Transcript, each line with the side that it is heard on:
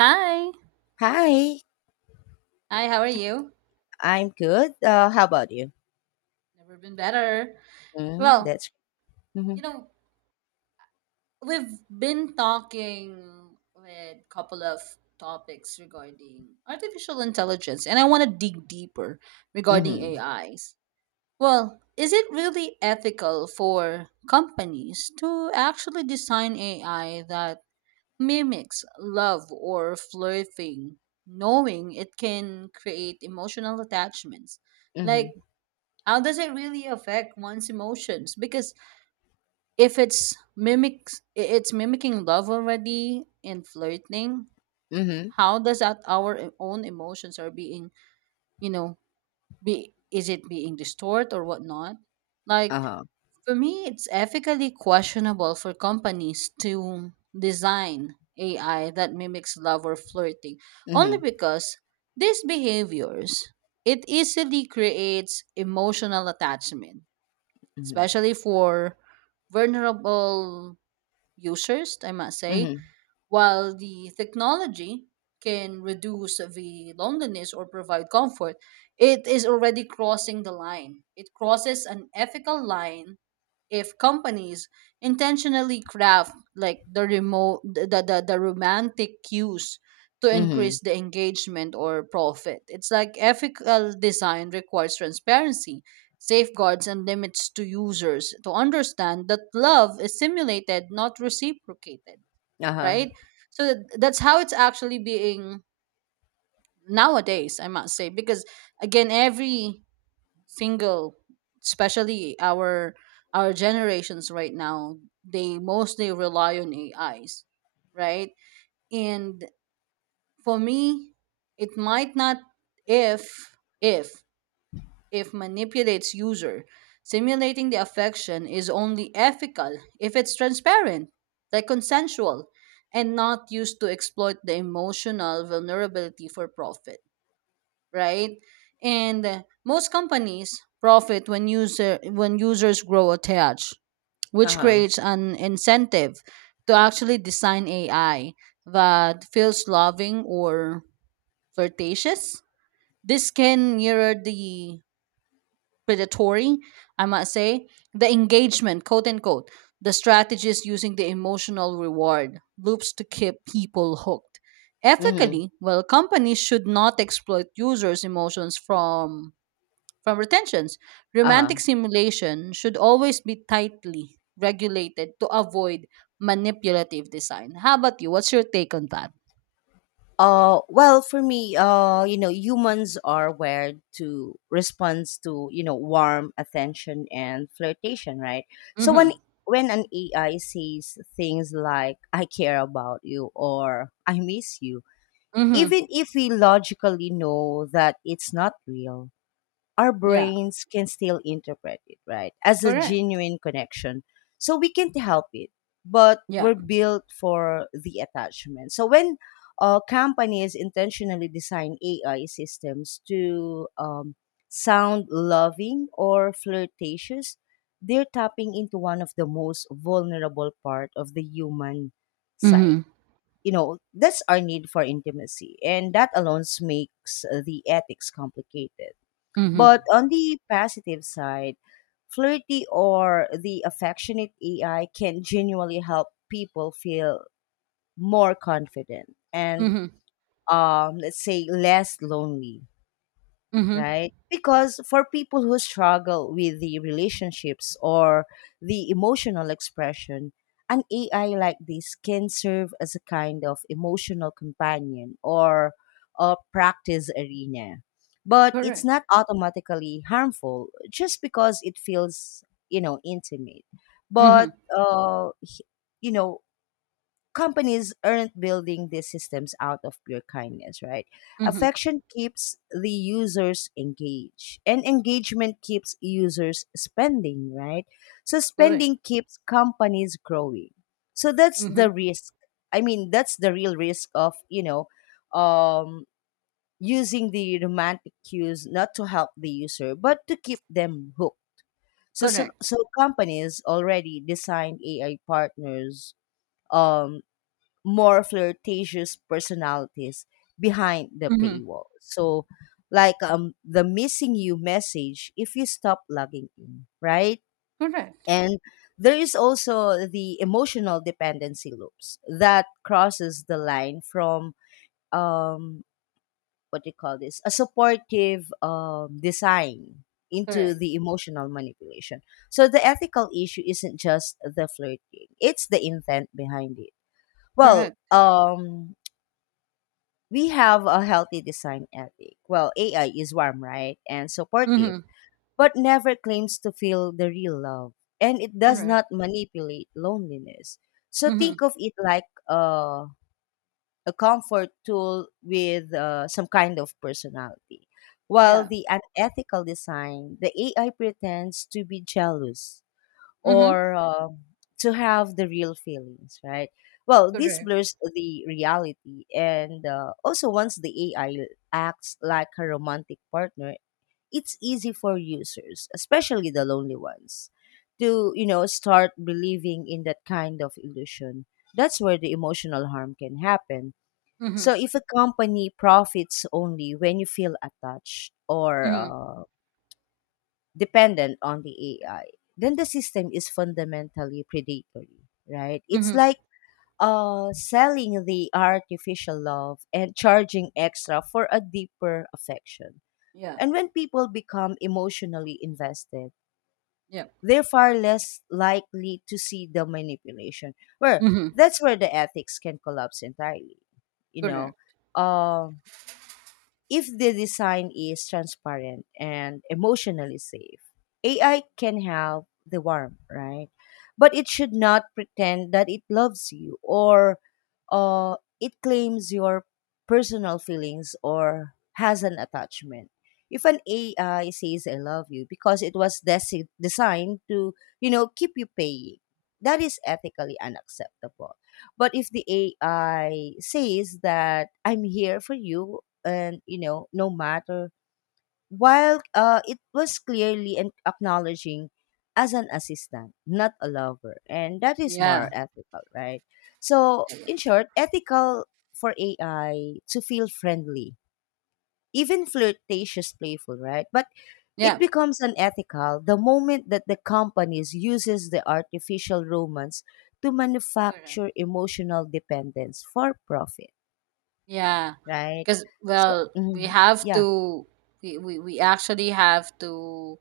right: Hi.
left: Hi,
right: Hi, how are you?
left: I'm good. How about you?
right: Never been better.
left: Mm,
right: Well,
left: that's mm-hmm,
right: you know, we've been talking with a couple of topics regarding artificial intelligence, and I want to dig deeper regarding
left: mm-hmm,
right: AIs. Well, is it really ethical for companies to actually design AI that mimics love or flirting, knowing it can create emotional attachments?
left: mm-hmm,
right: Like, how does it really affect one's emotions? Because if it's mimics I- it's mimicking love already in flirting,
left: mm-hmm,
right: how does that our own emotions are being, you know be, is it being distort or whatnot, like
left: uh-huh,
right: for me, it's ethically questionable for companies to design AI that mimics love or flirting, only
left: mm-hmm,
right: because these behaviors, it easily creates emotional attachment,
left: mm-hmm,
right: especially for vulnerable users, I must say.
left: mm-hmm,
right: While the technology can reduce the loneliness or provide comfort, it is already crossing the line. It crosses an ethical line if companies intentionally craft, like, the remote, the romantic cues, to
left: mm-hmm,
right: increase the engagement or profit. It's like, ethical design requires transparency, safeguards and limits to users, to understand that love is simulated, not reciprocated,
left: uh-huh,
right: right? So that's how it's actually being nowadays, I must say, because again, every single, especially our generations right now, they mostly rely on AIs, right? And for me, it might not, if if if manipulates user. Simulating the affection is only ethical if it's transparent, like consensual, and not used to exploit the emotional vulnerability for profit, right? And most companies profit when users grow attached, which
left: uh-huh,
right: creates an incentive to actually design AI that feels loving or flirtatious. This can mirror the predatory, I must say. The engagement, quote unquote, the strategist using the emotional reward loops to keep people hooked.
left: mm-hmm,
right: Ethically, well, companies should not exploit users' emotions from retentions. Romantic
left: uh-huh.
right: simulation should always be tightly regulated to avoid manipulative design. How about you? What's your take on that?
left: Well, for me, humans are wired to respond to, warm attention and flirtation, right? So when
right: Mm-hmm.
left: when an AI says things like "I care about you" or "I miss you,"
right: Mm-hmm.
left: even if we logically know that it's not real, our
right: Yeah.
left: brains can still interpret it, right, as a
right: Correct.
left: genuine connection. So we can't help it, but
right: Yeah.
left: we're built for the attachment. So when companies intentionally design AI systems to sound loving or flirtatious, they're tapping into one of the most vulnerable part of the human side,
right: Mm-hmm.
left: that's our need for intimacy, and that alone makes the ethics complicated.
right: Mm-hmm.
left: But on the positive side, flirty or the affectionate AI can genuinely help people feel more confident and,
right: Mm-hmm.
left: let's say, less lonely,
right: Mm-hmm.
left: right? Because for people who struggle with the relationships or the emotional expression, an AI like this can serve as a kind of emotional companion or a practice arena. But it's
right: Correct.
left: not automatically harmful just because it feels, intimate.
right: Mm-hmm.
left: But, uh, h- you know, Companies aren't building these systems out of pure kindness, right?
right: Mhm.
left: Affection keeps the users engaged, and engagement keeps users spending, right? So
right: Correct.
left: spending keeps companies growing. So that's
right: Mhm.
left: the risk. I mean, that's the real risk of, um, using the romantic cues not to help the user but to keep them hooked. So so,
right: Correct.
left: so companies already design AI partners, um more flirtatious personalities, behind the
right: Mhm.
left: paywall. So, like, the missing you message if you stop logging in, right?
right: Correct.
left: And there is also the emotional dependency loops that crosses the line from, um, what do you call this? A supportive, design into
right: Correct.
left: the emotional manipulation. So the ethical issue isn't just the flirting; it's the intent behind it. Well,
right: Correct.
left: we have a healthy design ethic. Well, AI is warm, right? And supportive,
right: Mhm.
left: but never claims to feel the real love. And it does
right: Correct.
left: not manipulate loneliness. So
right: Mhm.
left: think of it like a comfort tool with some kind of personality. While
right: Yeah.
left: the unethical design, the AI pretends to be jealous,
right: Mhm.
left: or to have the real feelings, right? Well, this
right: Correct.
left: blurs the reality, and also once the AI acts like a romantic partner, it's easy for users, especially the lonely ones, to, start believing in that kind of illusion. That's where the emotional harm can happen.
right: Mhm.
left: So if a company profits only when you feel attached or
right: Mhm.
left: dependent on the AI, then the system is fundamentally predatory, right? It's
right: Mhm.
left: like selling the artificial love and charging extra for a deeper affection.
right: Yeah.
left: And when people become emotionally invested,
right: Yeah.
left: they're far less likely to see the manipulation. Where
right: Mhm.
left: that's where the ethics can collapse entirely. You know,
right: Correct.
left: um if the design is transparent and emotionally safe. AI can have the warmth, right? But it should not pretend that it loves you or, it claims your personal feelings or has an attachment. If an AI says I love you because it was designed to, keep you paying, that is ethically unacceptable. But if the AI says that I'm here for you, and, no matter while, it was clearly an acknowledging as an assistant, not a lover, and that is more
right: Yeah.
left: ethical, right? So
right: Yeah.
left: in short, ethical for AI to feel friendly, even flirtatious, playful, right? But it
right: Yeah.
left: becomes unethical the moment that the companies uses the artificial romance to
right: Correct.
left: manufacture emotional dependence for profit,
right: Yeah.
left: right?
right: Because
left: So
right: well, we
left: mhm,
right: have
left: yeah,
right: to. We actually have to,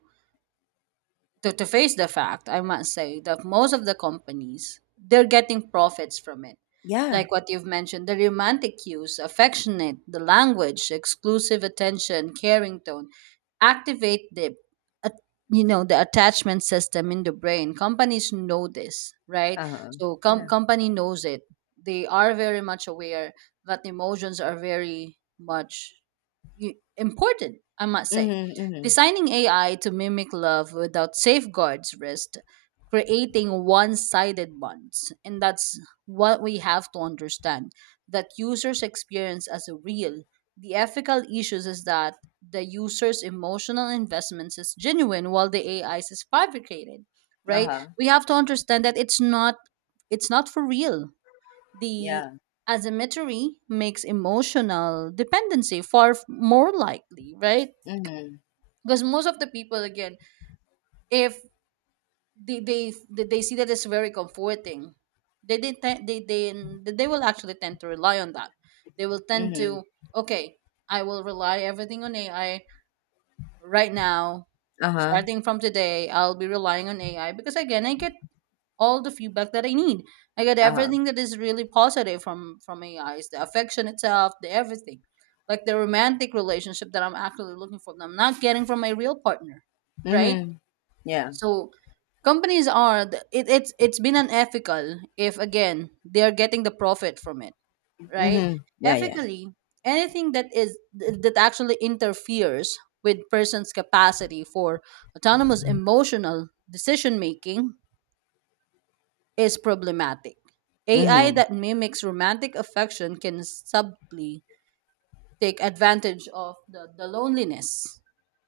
right: face the fact, I must say, that most of the companies, they're getting profits from it.
left: yeah.
right: Like what you've mentioned, the romantic cues, affectionate, the language, exclusive attention, caring tone, activate the at- the attachment system in the brain. Companies know this, right?
left: Uh-huh.
right: So
left: Yeah.
right: company knows it. They are very much aware that emotions are very much important, I must say.
left: Mhm, mhm.
right: Designing AI to mimic love without safeguards risk creating one sided bonds. And that's what we have to understand, that users experience as a real. The ethical issues is that the user's emotional investments is genuine, while the AI's is fabricated, right?
left: Uh-huh.
right: We have to understand that it's not, for real, the
left: Yeah.
right: asymmetry makes emotional dependency more likely, right?
left: Mhm,
right: Because most of the people, again, if they see that it's very comforting, they te- they will actually tend to rely on that. They will tend
left: mhm.
right: to, okay, I will rely everything on AI right now.
left: Uh-huh.
right: Starting from today, I'll be relying on AI, because again, I get all the feedback that I need. I get
left: Uh-huh.
right: everything that is really positive from AIs, the affection itself, the everything, like the romantic relationship that I'm actually looking for. That I'm not getting from my real partner, right?
left: Mhm. Yeah.
right: So companies are it's been unethical if, again, they are getting the profit from it, right?
left: Mhm. Yeah, yeah.
right: Ethically, anything that is that actually interferes with person's capacity for autonomous emotional decision making is problematic. AI
left: Mhm.
right: that mimics romantic affection can subtly take advantage of the loneliness,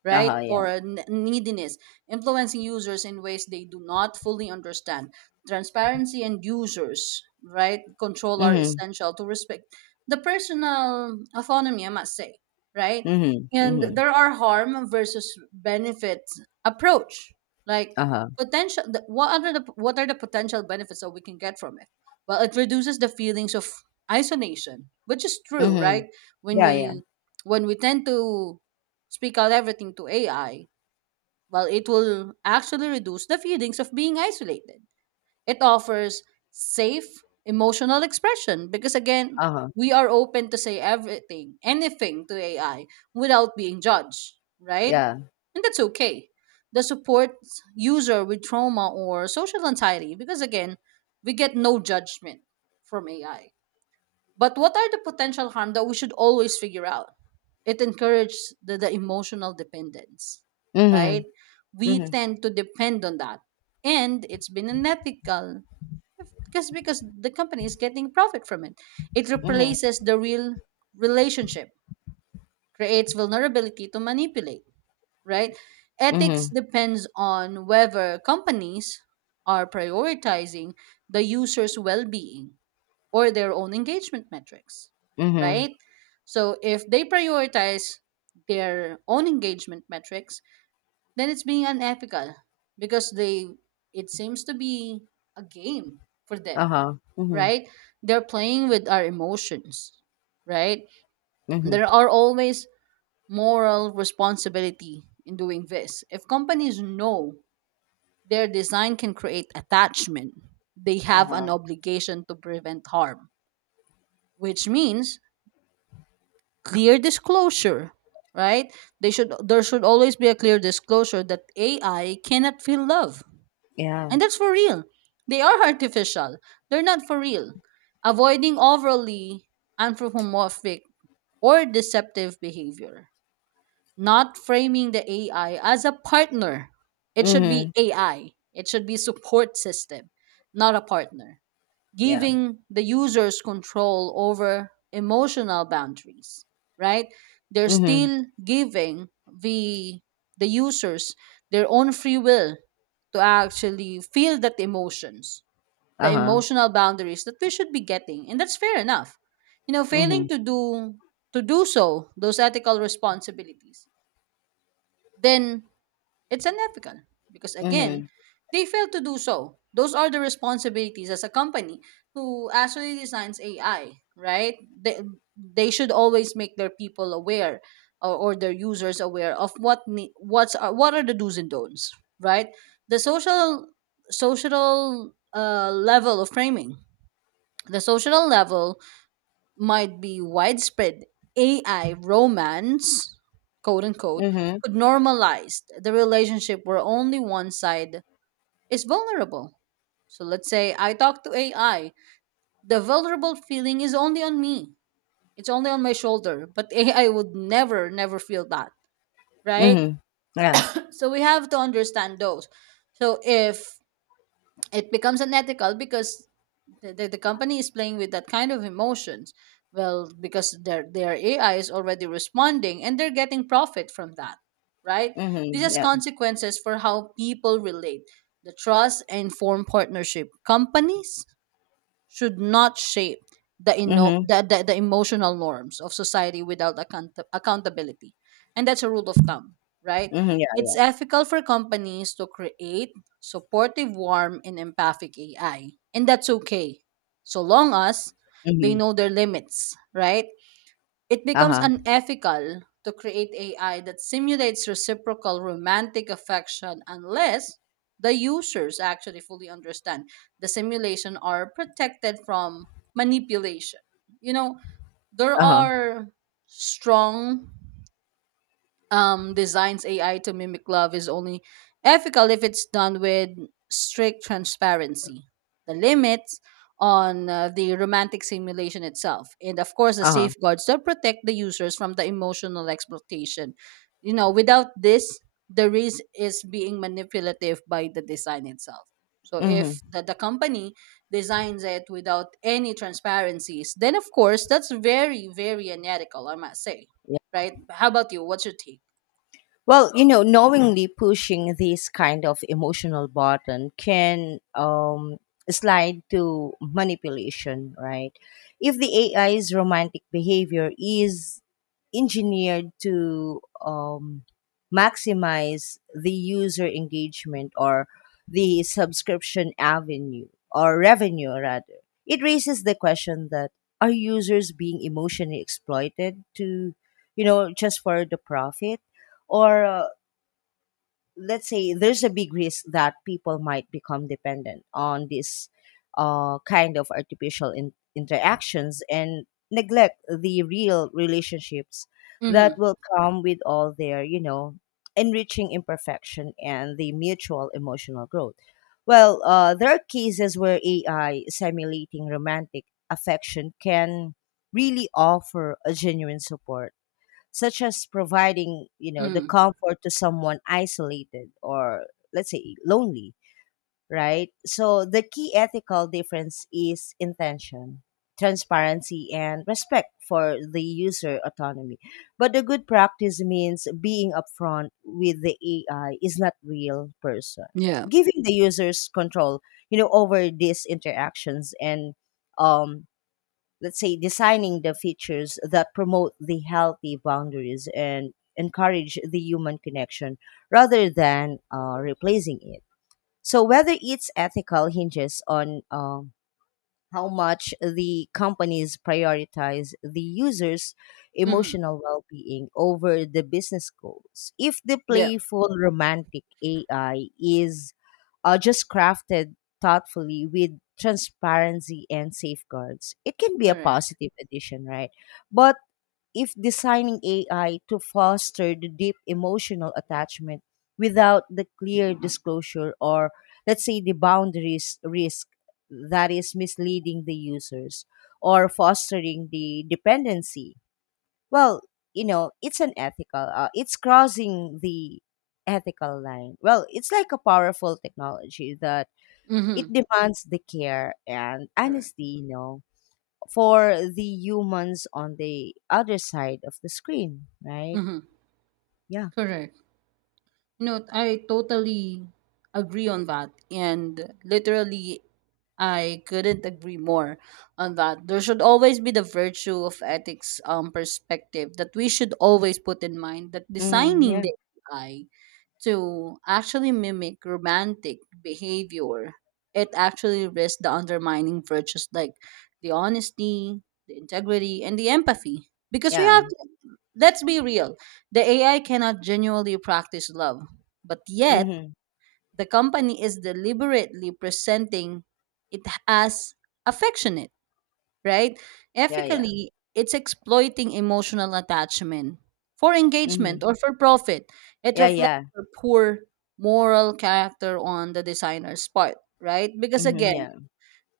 right: right?
left: Uh-huh, yeah.
right: Or a neediness, influencing users in ways they do not fully understand. Transparency and users, right, control, are
left: Mhm.
right: essential to respect the personal autonomy, I must say, right?
left: Mhm.
right: And
left: Mhm.
right: there are harm versus benefit approach. Like,
left: Uh-huh.
right: potential what are the potential benefits that we can get from it? Well, it reduces the feelings of isolation, which is true, right?
left: Mhm.
right: When
left: Yeah, yeah.
right: we tend to speak out everything to AI, well, it will actually reduce the feelings of being isolated. It offers safe emotional expression, because again,
left: Uh-huh.
right: we are open to say everything, anything to AI without being judged, right?
left: Yeah.
right: And that's okay. The supports user with trauma or social anxiety, because again, we get no judgment from AI. But what are the potential harm that we should always figure out? It encourages the emotional dependence, right?
left: Mhm.
right: We
left: Mhm.
right: tend to depend on that. And it's been unethical, because the company is getting profit from it. It
left: Mhm.
right: replaces the real relationship, creates vulnerability to manipulate, right? Ethics
left: Mhm.
right: depends on whether companies are prioritizing the user's well-being or their own engagement metrics,
left: Mhm.
right: right? So if they prioritize their own engagement metrics, then it's being unethical, because they, it seems to be a game for them,
left: Uh-huh. Mhm.
right: right? They're playing with our emotions, right?
left: Mhm.
right: There are always moral responsibility in doing this. If companies know their design can create attachment, they have an
left: Uh-huh.
right: obligation to prevent harm, which means clear disclosure, right? they should There should always be a clear disclosure that AI cannot feel love,
left: Yeah.
right: and that's for real. They are artificial, they're not for real. Avoiding overly anthropomorphic or deceptive behavior, not framing the AI as a partner. It should be
left: Mhm.
right: AI, it should be support system, not a partner.
left: Yeah.
right: Giving the users control over emotional boundaries, right? They're
left: Mhm.
right: still giving the users their own free will to actually feel that emotions, the
left: Uh-huh.
right: emotional boundaries that we should be getting, and that's fair enough. You know,
left: Mhm.
right: failing to do, so, those ethical responsibilities, then it's unethical, because again,
left: Mhm.
right: they fail to do so. Those are the responsibilities as a company who actually designs AI, right? They, they should always make their people aware, or, their users aware of what are the do's and don'ts, right? The social level of framing, the social level might be widespread AI romance, quote unquote,
left: Mhm.
right: could normalize the relationship where only one side is vulnerable. So let's say I talk to AI, the vulnerable feeling is only on me, it's only on my shoulder, but AI would never, never feel that, right?
left: Mhm. Yeah.
right: So we have to understand those. So if it becomes unethical because the company is playing with that kind of emotions. Well, because their AI is already responding, and they're getting profit from that, right? This
left: Mhm.
right: has
left: Yeah.
right: consequences for how people relate, the trust and form partnership. Companies should not shape the, ino-
left: Mhm.
right: the emotional norms of society without accountability. And that's a rule of thumb, right?
left: Mhm. Yeah.
right: It's ethical for companies to create supportive, warm, and empathic AI. And that's okay, so long as they
left: Mhm.
right: know their limits, right? It becomes
left: Uh-huh.
right: unethical to create AI that simulates reciprocal romantic affection, unless the users actually fully understand the simulation, are protected from manipulation. You know, there
left: Uh-huh,
right: are strong designs, AI to mimic love is only ethical if it's done with strict transparency, the limits on the romantic simulation itself, and of course, the
left: uh-huh,
right: safeguards that protect the users from the emotional exploitation. You know, without this, the risk is being manipulative by the design itself. So if
left: mhm.
right: the company designs it without any transparencies, then of course that's very, very unethical, I must say. Right? How about you? What's your take?
left: Well, knowingly pushing this kind of emotional button can, slide to manipulation, right? If the AI's romantic behavior is engineered to, maximize the user engagement or the subscription avenue, or revenue, rather, it raises the question that are users being emotionally exploited to, just for the profit? Or, let's say, there's a big risk that people might become dependent on this, kind of artificial interactions and neglect the real relationships that
right: Mhm,
left: will come with all their, enriching imperfection and the mutual emotional growth. Well, there are cases where AI simulating romantic affection can really offer a genuine support, such as providing, the
right: mhm.
left: comfort to someone isolated or, let's say, lonely, right? So the key ethical difference is intention, transparency, and respect for the user autonomy. But the good practice means being upfront with the AI is not real person.
right: Yeah.
left: Giving the users control, over these interactions, and, um let's say, designing the features that promote the healthy boundaries and encourage the human connection rather than, replacing it. So whether it's ethical hinges on, how much the companies prioritize the users
right: Mhm.
left: emotional well-being over the business goals. If the
right: Yeah.
left: playful romantic AI is just crafted thoughtfully with transparency and safeguards, it can be a
right: Correct.
left: positive addition, right? But if designing AI to foster the deep emotional attachment without the clear disclosure or, let's say, the boundaries risk that is misleading the users or fostering the dependency, well, it's unethical. It's crossing the ethical line. Well, it's like a powerful technology that it
right: Mhm.
left: demands the care and
right: Correct.
left: honesty, for the humans on the other side of the screen, right?
right: Mhm.
left: Yeah.
right: Correct. No, I totally agree on that, and literally, I couldn't agree more on that. There should always be the virtue of ethics perspective that we should always put in mind, that
left: Mm-hmm.
right: designing
left: Yeah.
right: the AI to actually mimic romantic behavior, it actually risks the undermining virtues like the honesty, the integrity, and the empathy. Because we have,
left: Yeah.
right: let's be real, the AI cannot genuinely practice love, but yet
left: Mm-hmm.
right: the company is deliberately presenting it as affectionate, right?
left: Yeah. Yeah.
right: Ethically, it's exploiting emotional attachment for engagement
left: Mm-hmm.
right: or for profit. It
left: Yeah.
right: reflects
left: Yeah.
right: a poor moral character on the designer's part, right? Because
left: Mm-hmm.
right: again,
left: Yeah.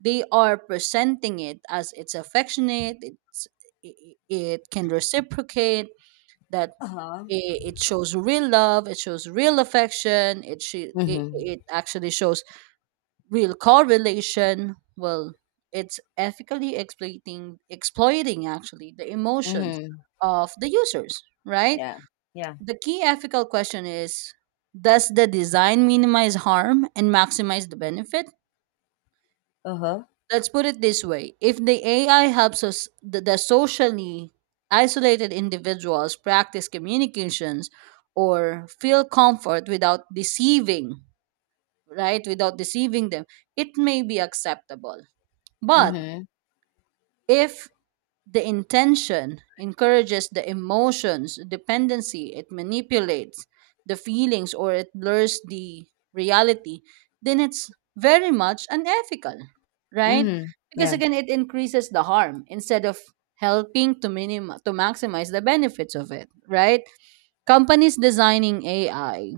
right: they are presenting it as it's affectionate, it's, it can reciprocate, that
left: Uh huh.
right: it shows real love, it shows real affection,
left: Mm-hmm.
right: it actually shows real correlation. Well, it's ethically exploiting actually the emotions
left: Mm-hmm.
right: of the users, right?
left: Yeah. Yeah.
right: The key ethical question is, does the design minimize harm and maximize the benefit?
left: Uh huh.
right: Let's put it this way: if the AI helps the socially isolated individuals practice communications or feel comfort without deceiving, right, without deceiving them, it may be acceptable. But
left: Mm-hmm.
right: if the intention encourages the emotions dependency, it manipulates the feelings or it blurs the reality, then it's very much unethical, right?
left: Mm-hmm.
right: Because
left: Yeah.
right: again, it increases the harm instead of helping to to maximize the benefits of it, right? Companies designing AI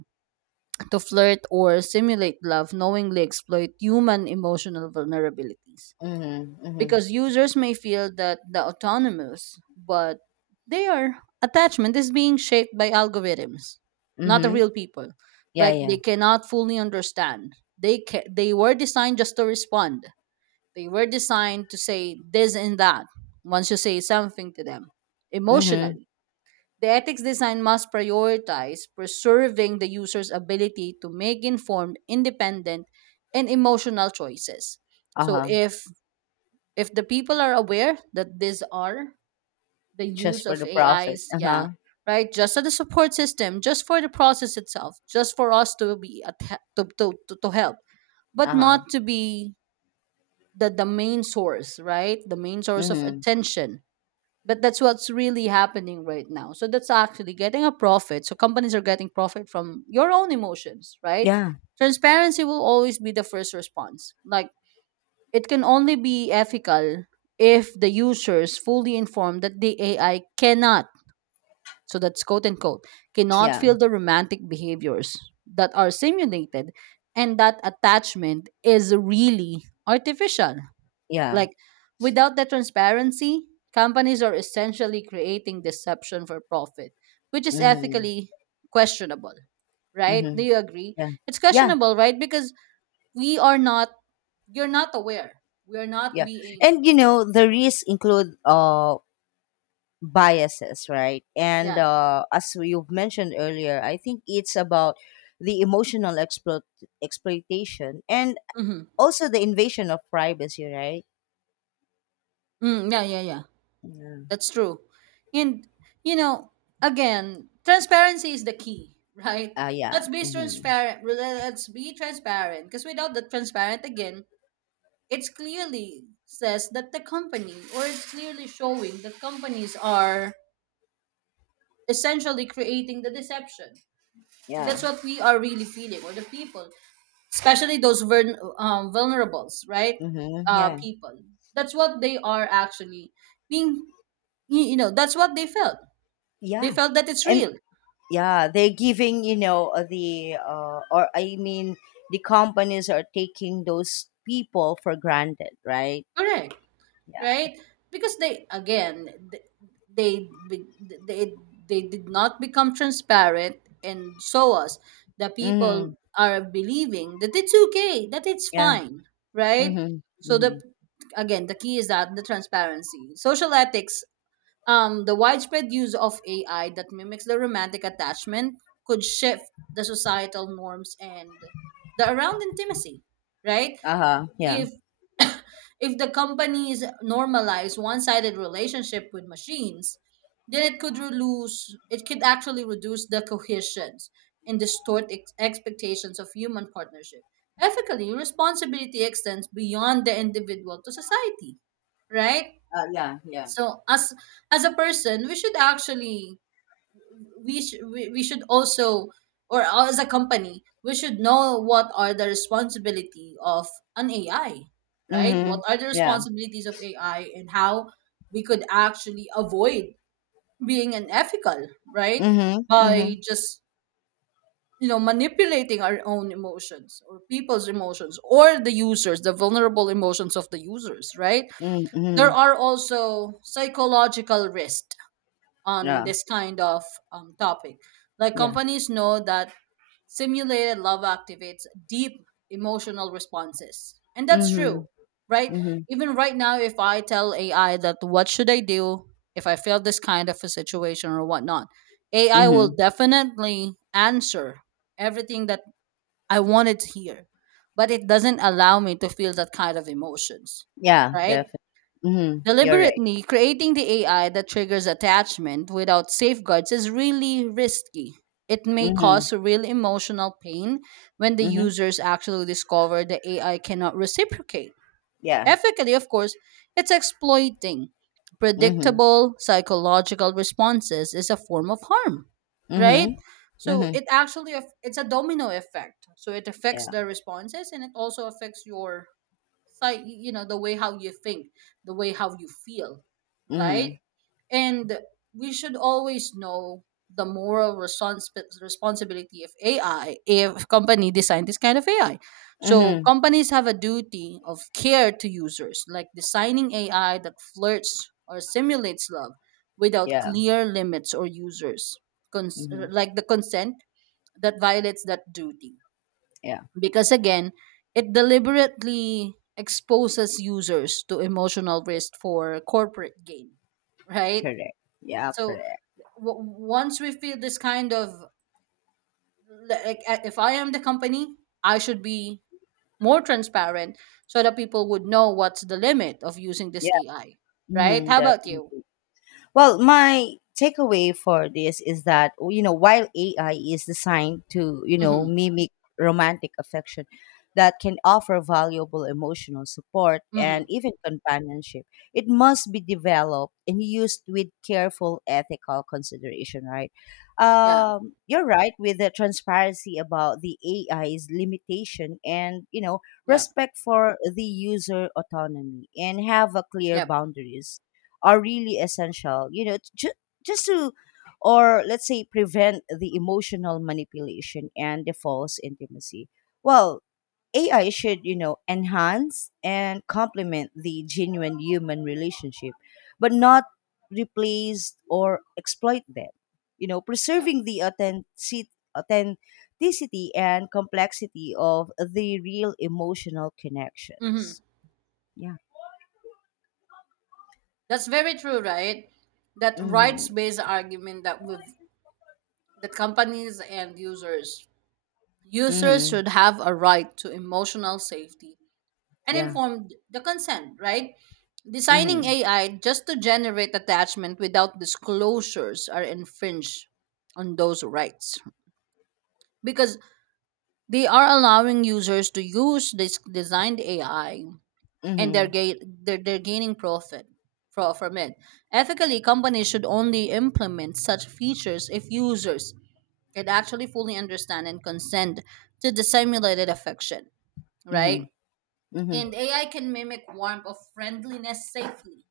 right: to flirt or simulate love knowingly exploit human emotional vulnerabilities,
left: Mm-hmm. Mm-hmm.
right: because users may feel that the autonomous, but their attachment is being shaped by algorithms, not the
left: Mm-hmm.
right: real people.
left: Yeah.
right: Like
left: Yeah.
right: they cannot fully understand. They were designed just to respond. They were designed to say this and that once you say something to them
left: Mm-hmm.
right: emotionally. The ethics design must prioritize preserving the user's ability to make informed, independent, and emotional choices.
left: Uh
right: So
left: huh.
right: if the people are aware that these are the
left: Just
right: use
left: for
right: of
left: the profit.
right: AIs,
left: Uh
right: yeah,
left: huh.
right: right? Just as a support system, just for the process itself, just for us to be at, he- to help, but
left: Uh huh.
right: not to be the main source, right? The main source of
left: Mm-hmm.
right: attention. But that's what's really happening right now. So that's actually getting a profit. So companies are getting profit from your own emotions, right?
left: Yeah.
right: Transparency will always be the first response. Like it can only be ethical if the user is fully informed that the AI cannot, so that's quote unquote, cannot
left: Yeah.
right: feel the romantic behaviors that are simulated, and that attachment is really artificial.
left: Yeah.
right: Like, without that transparency, companies are essentially creating deception for profit, which is
left: Mm-hmm.
right: ethically questionable, right?
left: Mm-hmm.
right: Do you agree?
left: Yeah.
right: It's
left: Yeah.
right: questionable, right? Because we are not, you're not aware. We're not
left: Yeah.
right: being.
left: And the risks include biases, right? And
right: Yeah.
left: as you've mentioned earlier, I think it's about the emotional exploit exploitation and
right: Mm-hmm.
left: also the invasion of privacy, right?
right: Mm, yeah, yeah, yeah.
left: Yeah.
right: That's true. And you know, again, transparency is the key, right?
left: Yeah.
right: Let's be
left: Mm-hmm.
right: transparent. Let's be transparent, because without the transparent, again, it's clearly says that the company, or it's clearly showing that companies are essentially creating the deception, and
left: Yeah.
right: that's what we are really feeling, or the people, especially those vulnerables, right?
left: Mm-hmm. Yeah.
right: People. That's what they are actually being. You know, that's what they felt, they
left: Yeah.
right: felt that it's
left: And
right: real.
left: yeah, they're giving, or I mean, the companies are taking those people for granted, right?
right: Correct,
left: Yeah.
right: right? Because they again th- they be- they did not become transparent, and so us the
left: Mm-hmm.
right: people are believing that it's okay, that it's
left: Yeah.
right: fine, right?
left: Mhm,
right: So the,
left: mhm.
right: again, the key is that the transparency. Social ethics, um, the widespread use of AI that mimics the romantic attachment could shift the societal norms and the around intimacy, right?
left: Uh-huh, yeah.
right: If if the companies normalize one-sided relationship with machines, then it could actually reduce the cohesions and distort expectations of human partnership. Ethically, responsibility extends beyond the individual to society, right?
left: Yeah, yeah.
right: So as a person, we should actually, we, sh- we should also, or as a company, we should know what are the responsibility of an AI, right? What
left: Mhm,
right: are the
left: yeah.
right: responsibilities of AI, and how we could actually avoid being unethical, right?
left: Mhm,
right: By
left: mhm,
right: just, you know, manipulating our own emotions or people's emotions, or the users, the vulnerable emotions of the users, right?
left: mm,
right: There
left: mhm.
right: are also psychological risks on
left: Yeah,
right: this kind of, topic. Like
left: yeah.
right: companies know that simulated love activates deep emotional responses. And that's
left: Mhm,
right: true, right?
left: mhm,
right: Even right now, if I tell AI that what should I do if I feel this kind of a situation or whatnot, AI will
left: mhm.
right: definitely answer everything that I wanted to hear, but it doesn't allow me to feel that kind of emotions,
left: Yeah,
right: right?
left: definitely. Mhm, you're right.
right: Deliberately creating the AI that triggers attachment without safeguards is really risky. It may
left: Mhm,
right: cause real emotional pain when the
left: mhm.
right: users actually discover the AI cannot reciprocate.
left: Yeah.
right: Ethically, of course, it's exploiting.
left: Mhm,
right: Predictable psychological responses is a form of harm, right?
left: mhm,
right: So
left: mhm.
right: it actually it's a domino effect. So it affects
left: Yeah.
right: the responses, and it also affects your, like, you know, the way how you think, the way how you feel, right?
left: Mhm,
right: And we should always know the responsibility of AI if company design this kind of AI. So
left: mhm.
right: companies have a duty of care to users, like designing AI that flirts or simulates love without
left: Yeah.
right: clear limits or
left: Mhm,
right: like the consent, that violates that duty,
left: yeah.
right: because again, it deliberately exposes users to emotional risk for corporate gain, right?
left: Correct. Yeah,
right: So
left: correct.
right: once we feel this kind of, like, if I am the company, I should be more transparent, so that people would know what's the limit of using this
left: Yeah.
right: AI, right?
left: Mhm,
right: How about you?
left: definitely. Well, my takeaway for this is that, while AI is designed to,
right: Mm-hmm.
left: mimic romantic affection that can offer valuable emotional support
right: Mm-hmm.
left: and even companionship, it must be developed and used with careful ethical consideration, right?
right: Yeah.
left: You're right with the transparency about the AI's limitation and,
right: Yeah.
left: respect for the user autonomy and have a clear
right: Yep.
left: boundaries are really essential. Just to, or let's say, prevent the emotional manipulation and the false intimacy. Well, AI should, enhance and complement the genuine human relationship, but not replace or exploit them,
right: Yep.
left: preserving the authenticity and complexity of the real emotional
right: Mm-hmm.
left: connections, yeah.
right: That's very true, right? That
left: Mm-hmm.
right: rights-based argument, that with the companies and users, users
left: Mm-hmm.
right: should have a right to emotional safety and
left: Yeah.
right: informed the consent, right? Designing
left: Mm-hmm.
right: AI just to generate attachment without disclosures are infringed on those rights, because they are allowing users to use this designed AI and they're,
left: Mhm,
right: they're gaining profit from it. Ethically, companies should only implement such features if users can actually fully understand and consent to the simulated affection, right?
left: mhm, mhm.
right: And AI can mimic warmth of friendliness safely,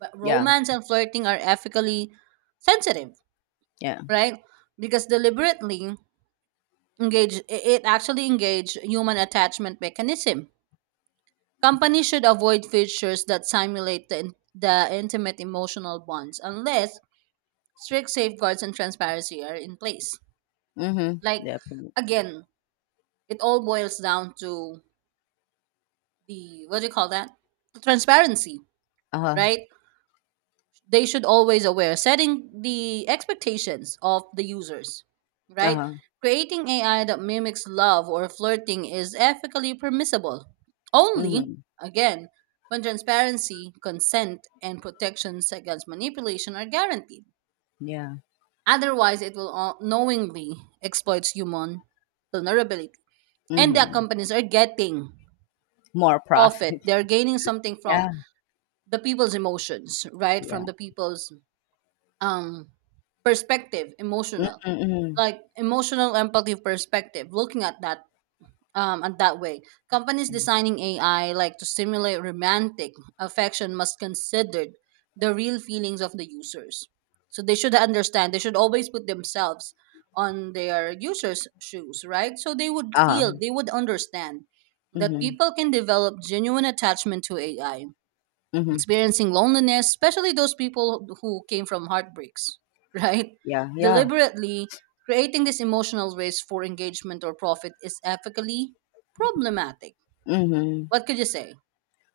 right: but
left: Yeah,
right: romance and flirting are ethically sensitive,
left: yeah.
right: right? Because deliberately it actually engage human attachment mechanism. Companies should avoid features that simulate the intimate emotional bonds unless strict safeguards and transparency are in place.
left: Mhm,
right: Like
left: definitely.
right: again, it all boils down to the, what do you call that? Transparency,
left: Uh-huh,
right: right? They should always aware setting the expectations of the users, right?
left: uh-huh.
right: Creating AI that mimics love or flirting is ethically permissible only,
left: Mhm,
right: again, when transparency, consent and protections against manipulation are guaranteed.
left: yeah.
right: Otherwise it will knowingly exploit human vulnerability, and the
left: Mhm.
right: companies are getting
left: More
right: profit,
left: profit.
right: they're gaining something from
left: Yeah,
right: the people's emotions, right?
left: yeah.
right: From the people's, um, perspective, emotional,
left: Mhm, mhm.
right: like emotional empathy perspective, looking at that, um, at that way, companies
left: Mhm.
right: designing AI like to simulate romantic affection must consider the real feelings of the users. So they should understand, they should always put themselves on their users shoes, right? So they would feel,
left: Uh-huh.
right: they would understand that
left: Mhm,
right: people can develop genuine attachment to AI
left: mhm.
right: experiencing loneliness, especially those people who came from heartbreaks, right?
left: Yeah, yeah.
right: Deliberately creating this emotional race for engagement or profit is ethically problematic.
left: Mhm.
right: What could you say?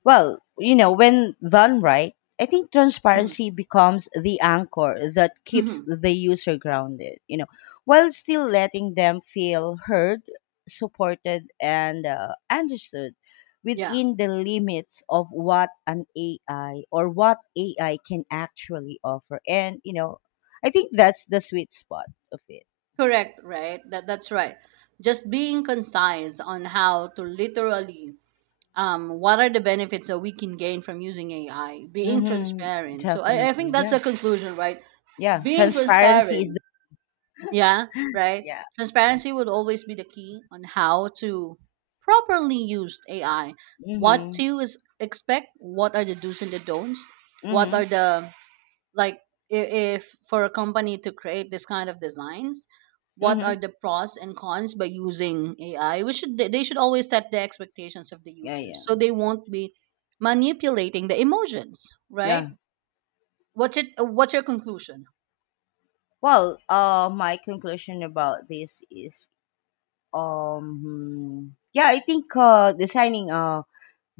left: Well, when done right, I think
right: Hmm.
left: transparency becomes the anchor that keeps
right: Hmm.
left: the user grounded, while still letting them feel heard, supported, and, understood
right: Yeah,
left: within the limits of what an AI or what AI can actually offer. And, I think that's the sweet spot of it.
right: correct, right? That, that's right. Just being concise on how to literally, what are the benefits that we can gain from using AI, being
left: Mm-hmm.
right: transparent. So I,
left: Definitely.
right: I think that's
left: Yeah.
right: a conclusion, right?
left: Yeah.
right: Being
left: Transparency
right: transparent.
left: is the,
right: Yeah, right.
left: yeah.
right: Transparency would always be the key on how to properly use AI. What
left: Mm-hmm.
right: to is expect? What are the do's and the don'ts? What are
left: Mm-hmm.
right: the, like, if for a company to create this kind of designs? What are
left: Mm-hmm.
right: the pros and cons by using AI? We should they should always set the expectations of the
left: Yeah.
right: users
left: Yeah.
right: so they won't be manipulating the emotions, right?
left: Yeah.
right: What's it? What's your conclusion?
left: Well, my conclusion about this is, yeah, I think designing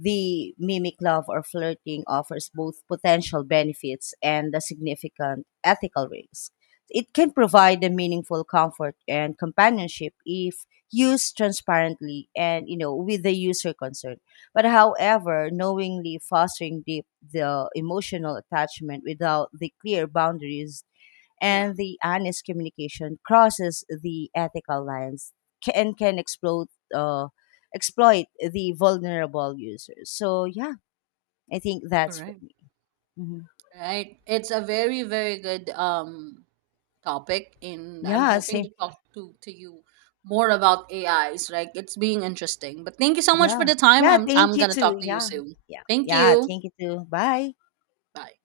left: the mimic love or flirting offers both potential benefits and a significant ethical risk. It can provide a meaningful comfort and companionship if used transparently and, with the user concerned. But however, knowingly fostering deep the emotional attachment without the clear boundaries
right: Yeah,
left: and the honest communication crosses the ethical lines and can explode, uh, exploit the vulnerable users. So yeah, I think that's for
right: correct.
left: me. Hmm.
right: Right. It's a very, very good topic, and I'm
left: Yeah,
right: hoping
left: same.
right: to talk to you more about AIs, right? It's being interesting. But thank you so much for
left: Yeah,
right: the time.
left: yeah.
right: I'm
left: Thank
right: I'm
left: you
right: gonna
left: too.
right: talk to you
left: Yeah,
right: soon.
left: yeah,
right: Thank
left: yeah.
right: you.
left: Thank you too. Bye.
right: Bye.